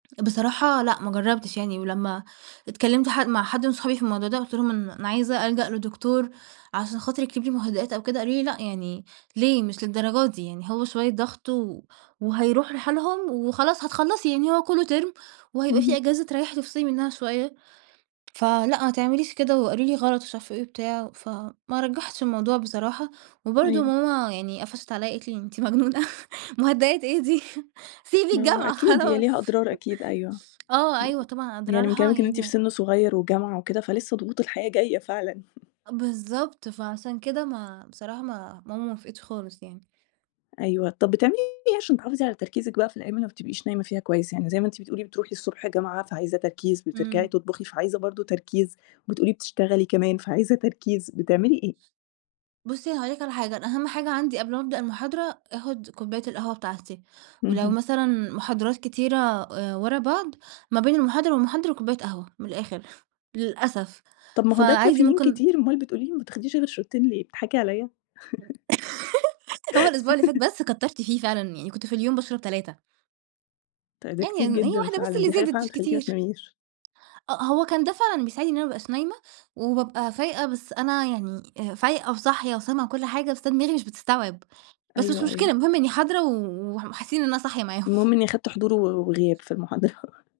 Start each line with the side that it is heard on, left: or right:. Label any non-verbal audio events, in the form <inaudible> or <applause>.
right: بصراحة لأ ما جرّبتش يعني، ولمّا اتكلمت حد مع حد من صحابي في الموضوع ده وقُلت لهم أن أنا عايزة ألجأ لدكتور عشان خاطر يكتب لي مهدئات أو كده، قالوا لي: "لأ يعني ليه؟! مش للدرجة دي يعني هو شوية ضغط و وهيروح لحالهم وخلاص هتخلّصي يعني هو كلّه term وهيبقى في
left: اهم.
right: أجازة تريّحِي وتفصلي منّها شوية، فلأ ما تعمليش كده" وقالوا لي غلط ومش عارفة إيه وبتاع وف ما رجّحتش الموضوع بصراحة، وبرضه
left: أيوه.
right: ماما يعني قفشت عليّا قالت لي: "أنتِ مجنونة <chuckles> مهدئات إيه دي؟! <chuckles> سيبي
left: ما هو
right: الجامعة
left: أكيد، هي
right: خلاص"
left: ليها
right: <laughs>
left: أضرار أكيد، أيوه.
right: آه أيوه طبعًا
left: يعني من
right: أضرارها
left: كلامِك إن أنتِ
right: يعني
left: في
right: ه
left: سِن صغيّر وجامعة وكده فلسه ضغوط الحياة جاية فعلًا. <laughs>
right: أ بالضبط فعشان كده ما بصراحة ما ماما ما وافقِتش خالص يعني.
left: أيوه طَب بتعملي إيه عشان تحافظي على تركيزِك بقى في الجامعة وما بتبقيش نايمة فيها كويس، يعني زي ما أنتِ بتقولي بتروحي الصبح الجامعة فعايزة تركيز بترجعي
right: إمم.
left: تطبخي فعايزة برضه تركيز، وبتقولي بتشتغلي كمان فعايزة تركيز، بتعملي إيه؟
right: بُصّي أنا هاقول لِك على حاجة أنا أهم حاجة عندي قبل ما ابدأ المحاضرة آخُد كوباية القهوة بتاعتي، ولو
left: اهم.
right: مثلًا محاضرات كتيرة آآ ورا بعض ما بين المحاضرة والمحاضرة كوباية قهوة، من الآخر للأسف.
left: طَب ما هو ده
right: فعادي
left: caffeine
right: ممكن
left: كتير أمال بتقولي لي ما بتاخديش غير شوتين ليه؟ بتضحكي عليّا؟ <laughs>
right: <laughs> هو الأسبوع اللي فات
left: <laughs>
right: بس كتَرت فيه فعلًا، يعني كنت في اليوم باشرب 3.
left: تأ ده
right: يعني
left: كتير
right: إن هي
left: جدًا
right: واحدة بس
left: فعلًا،
right: اللي
left: دي حاجة
right: زادت
left: فعلًا
right: مش
left: تخلّيكِ ما
right: كتير.
left: تناميش.
right: أ آه، هو كان ده فعلًا بيساعدني إن أنا ما ابقاش نايمة وبابقى فايقة بس أنا يعني آآ، فايقة وصاحية وسامعة كل حاجة بس أنا دماغي مش بتستوعب بس مش
left: أيوه،
right: مشكلة
left: أيوه.
right: المهم إنّي حاضرة و ومح وحاسّين إن أنا صاحية معاهم.
left: المهم إنّي أخدت حضور و وغياب في المحاضرة. <laughs>